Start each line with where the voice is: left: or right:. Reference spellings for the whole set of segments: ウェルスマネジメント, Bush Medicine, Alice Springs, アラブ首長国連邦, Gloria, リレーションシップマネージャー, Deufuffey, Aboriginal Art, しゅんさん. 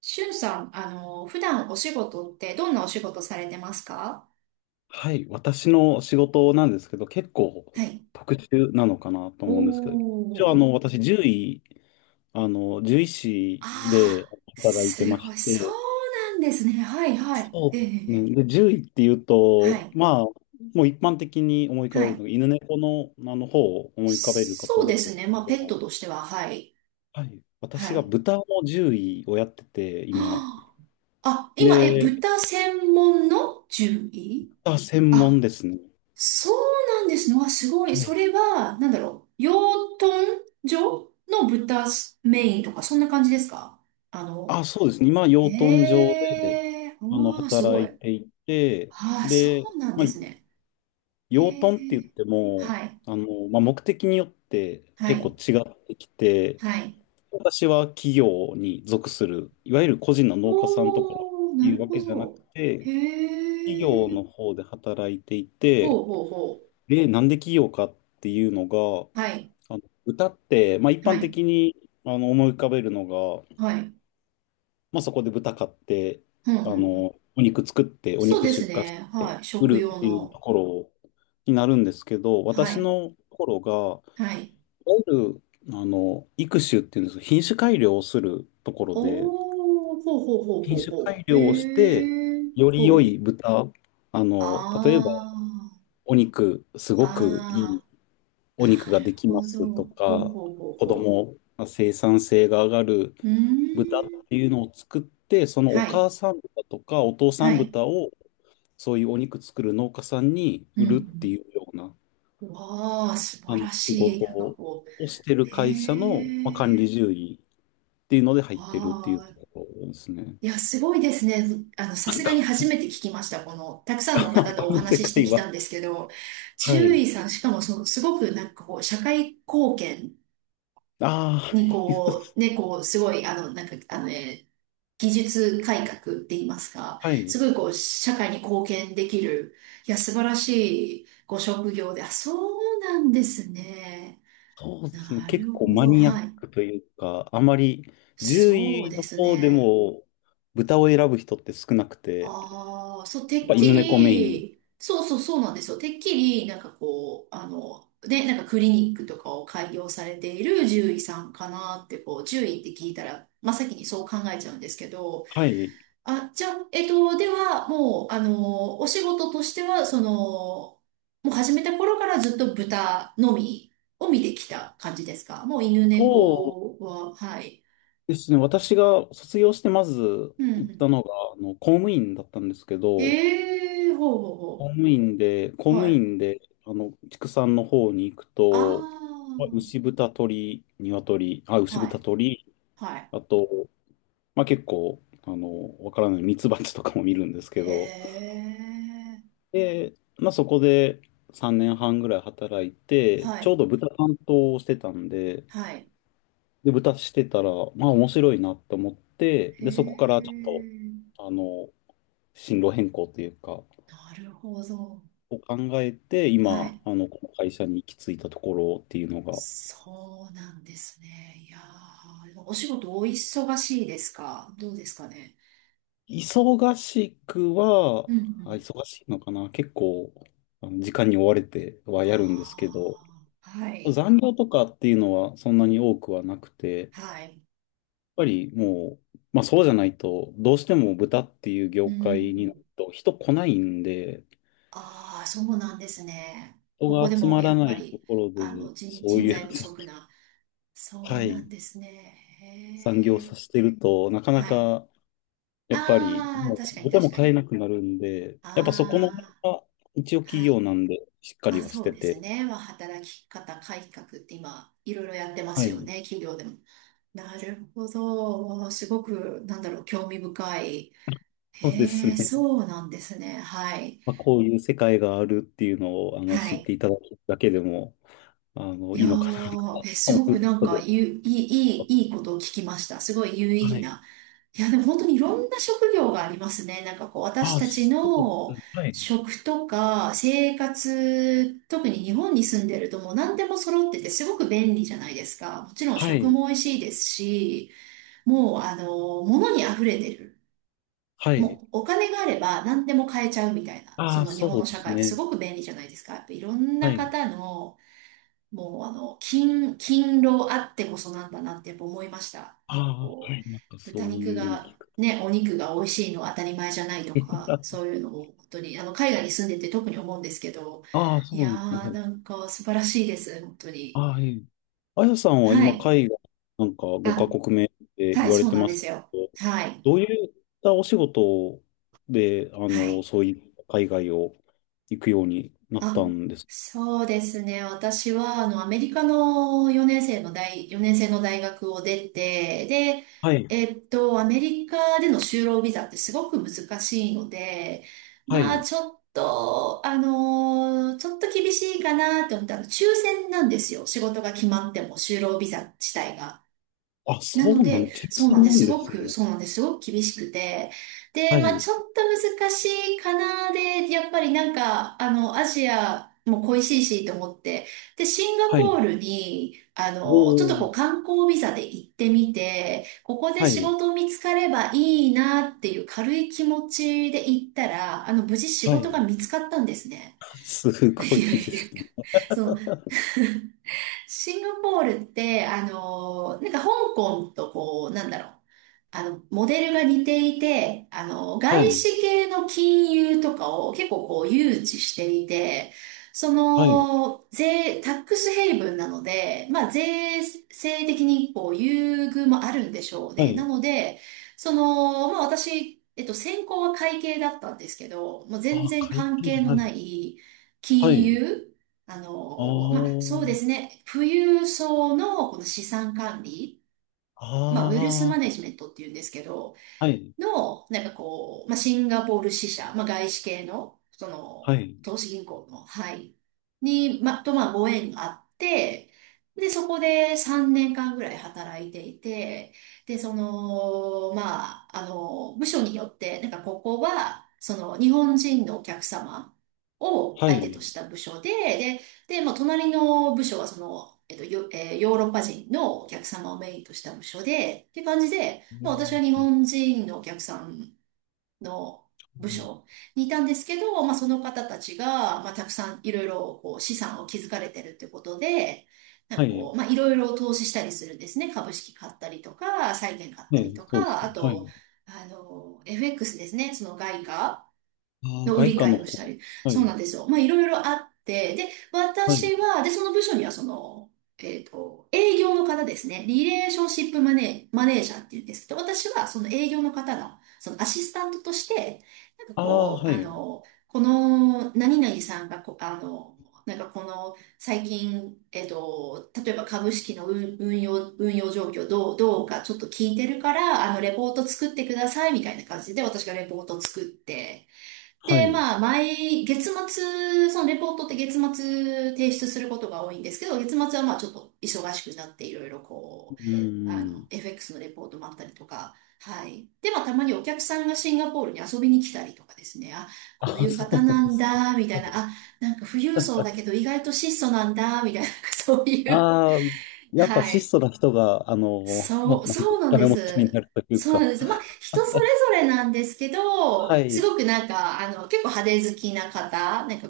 right: しゅんさん、普段お仕事ってどんなお仕事されてますか？
left: はい、私の仕事なんですけど、結構
right: はい。
left: 特殊なのかなと
right: お
left: 思うんですけど、一応
right: ー。
left: 私、獣医師で
right: ああ、
left: 働いて
right: す
left: ま
right: ご
left: し
right: い。そう
left: て、
right: なんですね。はい、はい。
left: そ
right: ええ、
left: うです
right: え
left: ね。
right: え。
left: で、獣医っていう
right: は
left: と、
right: い、
left: まあ、もう一般的に思い浮か
right: は
left: べるの
right: い。
left: が、犬猫の、あの方を思い浮かべるか
right: そ
left: と
right: う
left: 思
right: で
left: うんで
right: す
left: す
right: ね。
left: け
right: まあ、ペット
left: ど、
right: としては、はい、
left: はい、私
right: は
left: が
right: い。
left: 豚の獣医をやってて、
right: は
left: 今。
right: あ、今、
left: で、
right: 豚専門の獣医？
left: 豚専門
right: あ、
left: ですね。
right: そうなんですね。わ、すごい。
left: は
right: そ
left: い
right: れは、なんだろう。養豚場の豚メインとか、そんな感じですか？あの、
left: そうですね。今、
right: へ
left: 養豚場で、
right: え、おー、す
left: 働
right: ごい。
left: いていて、
right: ああ、そ
left: で、
right: うなん
left: ま
right: で
left: あ、
right: すね。へ
left: 養豚って言っ
right: え、
left: ても、
right: はい、
left: まあ、目的によって
right: は
left: 結構
right: い、
left: 違ってきて、
right: はい。
left: 私は企業に属する、いわゆる個人の農家さんとかっ
right: おー、
left: て
right: な
left: い
right: る
left: うわ
right: ほ
left: けじゃなく
right: ど。
left: て、
right: へ
left: 企業
right: え、
left: の方で働いてい
right: ほ
left: て、
right: うほうほ
left: で、なんで企業かっていうのが、
right: う。はい、
left: 歌って、まあ、一
right: は
left: 般
right: い、
left: 的に思い浮かべるのが、
right: はい。
left: まあ、そこで豚買って、
right: ふんふんふん。
left: お肉作って、お
right: そう
left: 肉
right: です
left: 出荷し
right: ね。
left: て、
right: はい、
left: 売
right: 食
left: るっ
right: 用
left: ていうと
right: の。
left: ころになるんですけど、
right: は
left: 私
right: い、
left: のところが、
right: はい。
left: いわゆる、育種っていうんですか、品種改良をするところで、
right: おー、ほうほうほう
left: 品
right: ほう
left: 種
right: ほ
left: 改
right: う。
left: 良をし
right: へ
left: て、
right: え、
left: よ
right: ほ
left: り良い
right: う。
left: 豚、例えば、
right: あ
left: お肉、すごくい
right: あ、
left: い
right: あ
left: お
right: あ、
left: 肉
right: な
left: が
right: る
left: できま
right: ほど。
left: すと
right: ほう
left: か、
right: ほうほう
left: 子
right: ほ
left: 供、生産性が上がる
right: う。う
left: 豚っ
right: ーん。
left: ていうのを作って、その
right: は
left: お
right: い、
left: 母さん豚とかお父さ
right: は
left: ん
right: い。
left: 豚をそういうお肉作る農家さんに
right: う
left: 売るって
right: ん。
left: いうような
right: うん、わあ、素
left: あ
right: 晴
left: の
right: ら
left: 仕
right: しい。
left: 事をしてる
right: へ
left: 会社の、まあ、管理
right: え。
left: 獣医っていうので入ってるってい
right: あ
left: うと
right: あ、
left: ころですね。
right: いや、すごいですね。さ
left: な
right: す
left: ん
right: がに
left: か、
right: 初めて聞きました。この、たくさんの
left: ま
right: 方
left: あ、
right: と
left: こ
right: お
left: の世
right: 話しして
left: 界
right: き
left: は。
right: たんですけど、
left: は
right: 獣
left: い。
right: 医さん、しかもその、すごく社会貢献
left: あ
right: にこう、ね、こう、すごい、技術改革って言いますか、
left: あ、は
right: す
left: い。
right: ごいこう、社会に貢献できる、いや、素晴らしいご職業で、そうなんですね。
left: そうですね。
right: な
left: 結
right: る
left: 構
right: ほ
left: マ
right: ど、
left: ニア
right: は
left: ッ
right: い。
left: クというか、あまり獣
right: そう
left: 医
right: で
left: の
right: す
left: 方で
right: ね。
left: も豚を選ぶ人って少なくて、や
right: ああ、そう、
left: っ
right: てっ
left: ぱ
right: き
left: 犬猫メイン。
right: り、そうなんですよ。てっきり、なんかこう、あの、で、なんかクリニックとかを開業されている獣医さんかなって、こう、獣医って聞いたら、真っ先にそう考えちゃうんですけど。
left: はい。
right: じゃあ、えっと、では、もう、あの、お仕事としては、始めた頃からずっと豚のみを見てきた感じですか？もう犬
left: そ
right: 猫は、はい。
left: うですね。私が卒業してまず
right: うんう
left: 行っ
right: ん。
left: たのが、公務員だったんですけど、
right: ええ、ほうほう
left: 公
right: ほ
left: 務員で、公
right: う。
left: 務
right: はい。
left: 員で、畜産の方に行くと、
right: あ
left: まあ牛豚鳥、
right: あ、
left: 牛
right: は
left: 豚
right: い、
left: 鳥、
right: はい。
left: あと、まあ結構、わからないミツバチとかも見るんですけ
right: へ
left: ど、
right: え、
left: で、まあそこで3年半ぐらい働いて、
right: は
left: ちょう
right: い、
left: ど豚担当をしてたんで、
right: はい。
left: で、豚してたら、まあ面白いなと思って、
right: へ
left: で、そこからちょっと、
right: え、
left: あの、進路変更というか、
right: なるほど。
left: を考えて、
right: は
left: 今、
right: い。
left: この会社に行き着いたところっていうのが、
right: そうなんですね。いやー、でもお仕事お忙しいですか、どうですかね？
left: 忙しくは、
right: うんうん。
left: 忙しいのかな、結構、時間に追われてはやるんですけど、
right: ああ、はい、
left: 残業とかっていうのはそんなに多くはなくて、やっ
right: はい。
left: ぱりもう、まあそうじゃないと、どうしても豚っていう
right: う
left: 業界にな
right: ん。
left: ると人来ないんで、
right: ああ、そうなんですね。
left: 人
right: ここ
left: が
right: で
left: 集
right: も
left: ま
right: や
left: ら
right: っ
left: な
right: ぱ
left: いと
right: り、
left: ころで、そう
right: 人
left: い
right: 材
left: う、
right: 不 足な。そ
left: は
right: うなん
left: い、
right: ですね。
left: 産業を
right: へえ。
left: させてると、なかな
right: はい。
left: か、やっぱり、
right: ああ、
left: も
right: 確か
left: う、
right: に
left: 豚
right: 確
left: も
right: か
left: 飼え
right: に。
left: なくなるんで、やっぱそこの辺
right: あ
left: は、一応
right: あ、
left: 企
right: は
left: 業
right: い。
left: なんで、しっかり
right: あ、
left: はし
right: そう
left: て
right: です
left: て、
right: ね。まあ、働き方改革って今、いろいろやってま
left: は
right: すよ
left: い、
right: ね、企業でも。なるほど。わあ、すごく、なんだろう、興味深い。
left: そうです
right: へえ、
left: ね。
right: そうなんですね。はい。
left: まあ、こういう世界があるっていうのを、
right: は
left: 知って
right: い。
left: いただくだけでも、
right: い
left: い
right: や
left: いのかな
right: ー、
left: と
right: す
left: 思
right: ごく
left: うと
right: な
left: こ
right: ん
left: ろ
right: か、
left: で。
right: ゆ、いい、いい、いいことを聞きました。すごい有意
left: は
right: 義
left: い。
right: な。いや、でも本当にいろんな職業がありますね。なんかこう、私
left: ああ、
right: たち
left: そうで
right: の
left: す。はい。
right: 食とか生活、特に日本に住んでるともう何でも揃っててすごく便利じゃないですか。もちろん
left: は
right: 食
left: い。
right: も美味しいですし、もうあの、物に溢れてる。
left: はい。
right: もうお金があれば何でも買えちゃうみたいな、
left: あ
right: そ
left: あ、
right: の日
left: そ
right: 本の
left: うで
right: 社
left: す
right: 会ってす
left: ね。
right: ごく便利じゃないですか。やっぱいろん
left: は
right: な
left: い。
right: 方の、もうあの、勤、勤労あってこそなんだなってやっぱ思いました。
left: あ
right: なんか
left: あ、は
right: こう、
left: い、なんか
right: 豚
left: そう
right: 肉
left: いうのを
right: が、
left: 聞く。
right: ね、お肉が美味しいのは当たり前じゃないとか、そ ういうのを本当に、海外に住んでて特に思うんですけど、
left: ああ、そ
right: い
left: うな
right: や
left: んですね。は
right: ー、
left: い。
right: なんか素晴らしいです、本当
left: あ
right: に。
left: あ、はいあやさんは
right: は
left: 今、
right: い。
left: 海外、なんか
right: あ、
left: 5カ国目って
right: は
left: 言
right: い、
left: われ
right: そう
left: て
right: なん
left: ま
right: で
left: す
right: す
left: け
right: よ。
left: ど、
right: はい。
left: どういったお仕事で、
right: はい。
left: そういう海外を行くようになっ
right: あ、
left: たんですか？
right: そうですね。私は、アメリカの4年生の大学を出て、で、
left: はい、
right: えっと、アメリカでの就労ビザってすごく難しいので、
left: は
right: まあ、
left: い。
right: ちょっと厳しいかなって思ったら、抽選なんですよ。仕事が決まっても、就労ビザ自体が。な
left: そ
right: の
left: うなん、
right: で、
left: 挑
right: そうなん
left: 戦
right: で
left: な
right: す。
left: ん
right: す
left: で
right: ご
left: す
right: く、
left: ね。
right: そうなんです。すごく厳しくて。で、
left: は
right: まあ
left: い、
right: ちょっと難しいかなで、やっぱりなんか、アジアも恋しいしと思って、で、シンガ
left: は
right: ポ
left: い。
right: ールに、
left: お
right: ちょっと
left: ー、
right: こう観光ビザで行ってみて、ここで
left: は
right: 仕
left: い、
right: 事見つかればいいなっていう軽い気持ちで行ったら、無事仕
left: は
right: 事が
left: い。
right: 見つかったんですね。
left: す
right: い
left: ごい
right: や
left: で
right: いやい
left: す
right: や、
left: ね。
right: そう。シンガポールって、香港とこう、なんだろう、モデルが似ていて、
left: は
right: 外
left: い、
right: 資系の金融とかを結構こう誘致していて、
left: はい、
right: タックスヘイブンなので、まあ、税制的にこう優遇もあるんでしょう
left: は
right: ね。な
left: い。
right: ので、私、えっと、専攻は会計だったんですけど、もう全
left: あ、
right: 然
left: 海
right: 関
left: 外、
right: 係の
left: は
right: な
left: い、
right: い
left: は
right: 金
left: い。
right: 融、
left: お
right: そうで
left: ー、
right: すね、富裕層のこの資産管理、まあ、ウェルス
left: あ
right: マネジメントっていうんですけど、
left: あ、はい、
right: の、シンガポール支社、まあ、外資系の、そ
left: は
right: の、
left: い、
right: 投資銀行の、はい、に、まあ、ご縁があって、で、そこで3年間ぐらい働いていて、で、部署によって、なんかここは、その、日本人のお客様を
left: は
right: 相手と
left: い。
right: した部署で、で、まあ、隣の部署はその、ヨーロッパ人のお客様をメインとした部署で、っていう感じで、
left: う
right: まあ、私は
left: ん
right: 日本人のお客さんの部署にいたんですけど、まあ、その方たちが、まあ、たくさんいろいろこう資産を築かれてるってことで、
left: はい、
right: いろいろ投資したりするんですね。株式買ったりとか、債券買っ
left: は
right: たり
left: い、
right: と
left: そうです
right: か、あ
left: ね。は
right: と、
left: い。
right: FX ですね。その外貨
left: ああ、
right: の売
left: 外
right: り
left: 貨
right: 買
left: の
right: い
left: 方。
right: をしたり。
left: は
right: そう
left: い、
right: なんですよ。まあ、いろいろあって、で、
left: はい。
right: 私は、で、その部署には、その、えっと、営業の方ですね。リレーションシップマネー、マネージャーっていうんですけど、私はその営業の方の、そのアシスタントとして、
left: ああ、はい、
right: 何々さんがこあの、なんかこの最近、えっと、例えば株式の運用状況どうかちょっと聞いてるから、レポート作ってくださいみたいな感じで私がレポートを作って、
left: は
right: で、
left: い。
right: 月末、そのレポートって月末提出することが多いんですけど、月末はまあちょっと忙しくなっていろいろこ
left: う
right: う、
left: ん。
right: FX のレポートもあったりとか、はい。で、まあ、たまにお客さんがシンガポールに遊びに来たりとかですね、あ、
left: あ
right: こういう
left: そう
right: 方
left: な
right: な
left: んで
right: ん
left: すね。
right: だ、みたいな、富裕層だけど意外と質素なんだ、みたいな、そういう、
left: ああ、やっぱ
right: は
left: 質
right: い。
left: 素な人が、なんか
right: そう
left: お
right: なんで
left: 金持ちに
right: す。
left: なるという
right: そうなん
left: か。
right: です。まあ、人それぞれなんですけど、
left: は
right: す
left: い、
right: ごくなんか、結構派手好きな方、なんか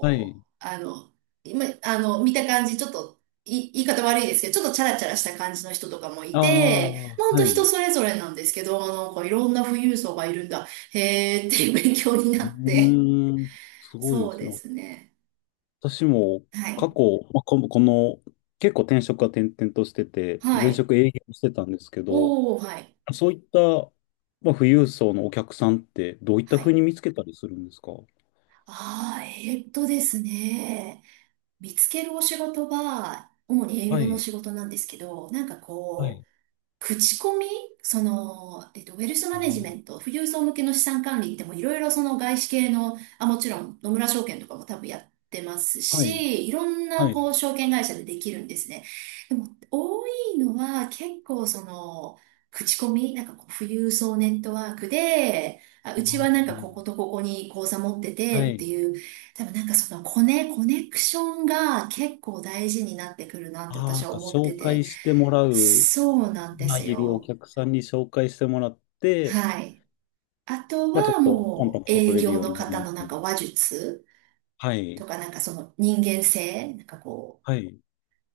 left: はい。
right: う、あの、今、あの、見た感じ、ちょっと、い、言い方悪いですけど、ちょっとチャラチャラした感じの人とかもい
left: あ
right: て、ま
left: あ、
right: あ、ほんと
left: はい。
right: 人
left: う
right: それぞれなんですけど、なんかいろんな富裕層がいるんだ、へーっていう 勉強になって。
left: ーん、すごいで
right: そう
left: すね。
right: ですね。
left: 私も
right: は
left: 過
right: い。
left: 去、まあ、この結構転職は転々としてて、
right: は
left: 前
right: い。
left: 職営業してたんですけど、
right: おー、はい。
left: そういった、まあ、富裕層のお客さんってどういった
right: は
left: ふう
right: い。
left: に見つけたりするんですか？
right: えーっとですね、見つけるお仕事は、主に営
left: は
right: 業の
left: い、
right: 仕事なんですけど、なんか
left: は
right: こ
left: い、
right: う、口コミ、ウェルスマ
left: あ
right: ネジメント、富裕層向けの資産管理でもいろいろその外資系の、あ、もちろん野村証券とかも多分やってます
left: ーはい、
right: し、いろんな
left: はい、
right: こう証券会社でできるんですね。でも多いのは結構その、口コミ、なんかこう富裕層ネットワークで、あ、うち
left: あ
right: はなんか
left: ー
right: こことここに口座持って
left: は
right: てって
left: い、
right: いう、多分なんかそのコネクションが結構大事になってくるなって
left: ああ、な
right: 私
left: ん
right: は
left: か
right: 思って
left: 紹
right: て。
left: 介してもらう、
right: そうなんで
left: まあ、
right: す
left: いるお
right: よ。
left: 客さんに紹介してもらって、
right: はい。あと
left: まあ、ちょっ
right: は
left: とコンタ
right: も
left: ク
right: う
left: ト取
right: 営
left: れる
right: 業
left: よう
right: の
left: になる
right: 方
left: み
right: の
left: た
right: なん
left: いな。
right: か話術
left: はい、
right: とか、なんかその人間性、
left: はい、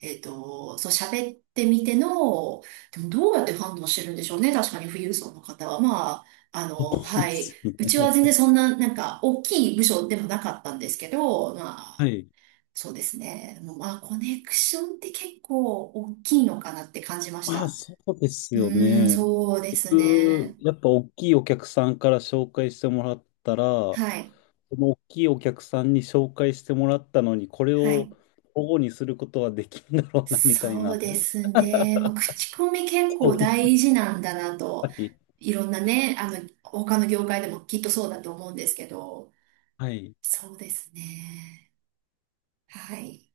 right: そう喋ってみての、でもどうやって判断してるんでしょうね、確かに富裕層の方は。まあ、
left: そう
right: は
left: で
right: い、
left: す
right: うちは全
left: ね。
right: 然そんななんか大きい部署でもなかったんですけど、ま
left: は
right: あ、
left: い。
right: そうですね、もうまあ、コネクションって結構大きいのかなって感じまし
left: まあ、
right: た。
left: そうです
right: う
left: よ
right: ーん、
left: ね。
right: そうです
left: 僕
right: ね。
left: やっぱ大きいお客さんから紹介してもらったら、そ
right: はい。
left: の大きいお客さんに紹介してもらったのに、これ
right: はい。
left: を保護にすることはできんだろうな、みたい
right: そう
left: な、
right: ですね。まあ、口コミ結
left: そ
right: 構
left: うい
right: 大
left: う
right: 事なんだなと、
left: はい。
right: いろんなね、他の業界でもきっとそうだと思うんですけど、
left: はい。
right: そうですね。はい。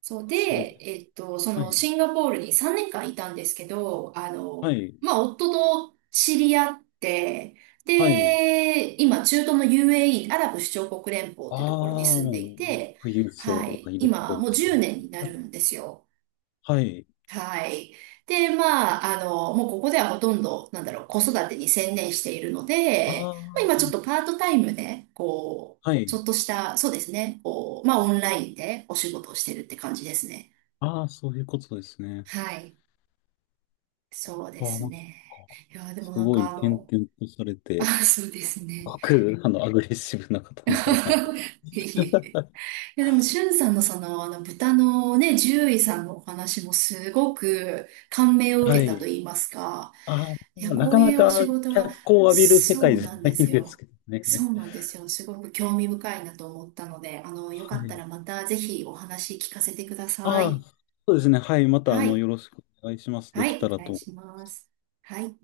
right: そう
left: すごく。
right: で、えっと、そ
left: は
right: の
left: い。
right: シンガポールに3年間いたんですけど、
left: はい。
right: 夫と知り合って、
left: はい。
right: で、今、中東の UAE、アラブ首長国連邦っ
left: あ
right: ていうところに
left: あ、
right: 住んでい
left: もう、
right: て、
left: 富裕
right: は
left: 層が
right: い。
left: いるとこ
right: 今、
left: ろ
right: も
left: で
right: う
left: すね。
right: 10年になるんですよ。
left: はい。
right: はい。で、もうここではほとんど、なんだろう、子育てに専念しているの
left: あ
right: で、まあ、今ちょ
left: あ、
right: っとパートタイムで、こう、
left: は
right: ち
left: い。
right: ょっとした、そうですね、こう、まあ、オンラインでお仕事をしてるって感じですね。
left: ああ、そういうことですね。
right: はい。そうで
left: ああ、
right: す
left: なんか、
right: ね。いや、でも
left: す
right: なん
left: ごい
right: かあ
left: 転
right: の、
left: 々とされ
right: あ、
left: て、
right: そうですね。
left: ごくあの、アグレッシブな方 なんだなと。
right: いえいえ、いや、でも、しゅんさんのその、豚のね、獣医さんのお話もすごく感銘を受
left: は
right: けたと
left: い。
right: 言いますか、
left: あ
right: いや、
left: ー、な
right: こ
left: か
right: うい
left: な
right: うお仕
left: か
right: 事は、
left: 脚光を浴びる世
right: そ
left: 界
right: う
left: じゃ
right: なん
left: な
right: で
left: い
right: す
left: んです
right: よ。
left: けどね。
right: そうなんですよ。すごく興味深いなと思ったので、よか
left: は
right: った
left: い。
right: らまたぜひお話聞かせてくださ
left: ああ、
right: い。
left: そうですね。はい。また、
right: はい。
left: よろしくお願いします。
right: は
left: できた
right: い。お
left: ら
right: 願い
left: と。
right: します。はい。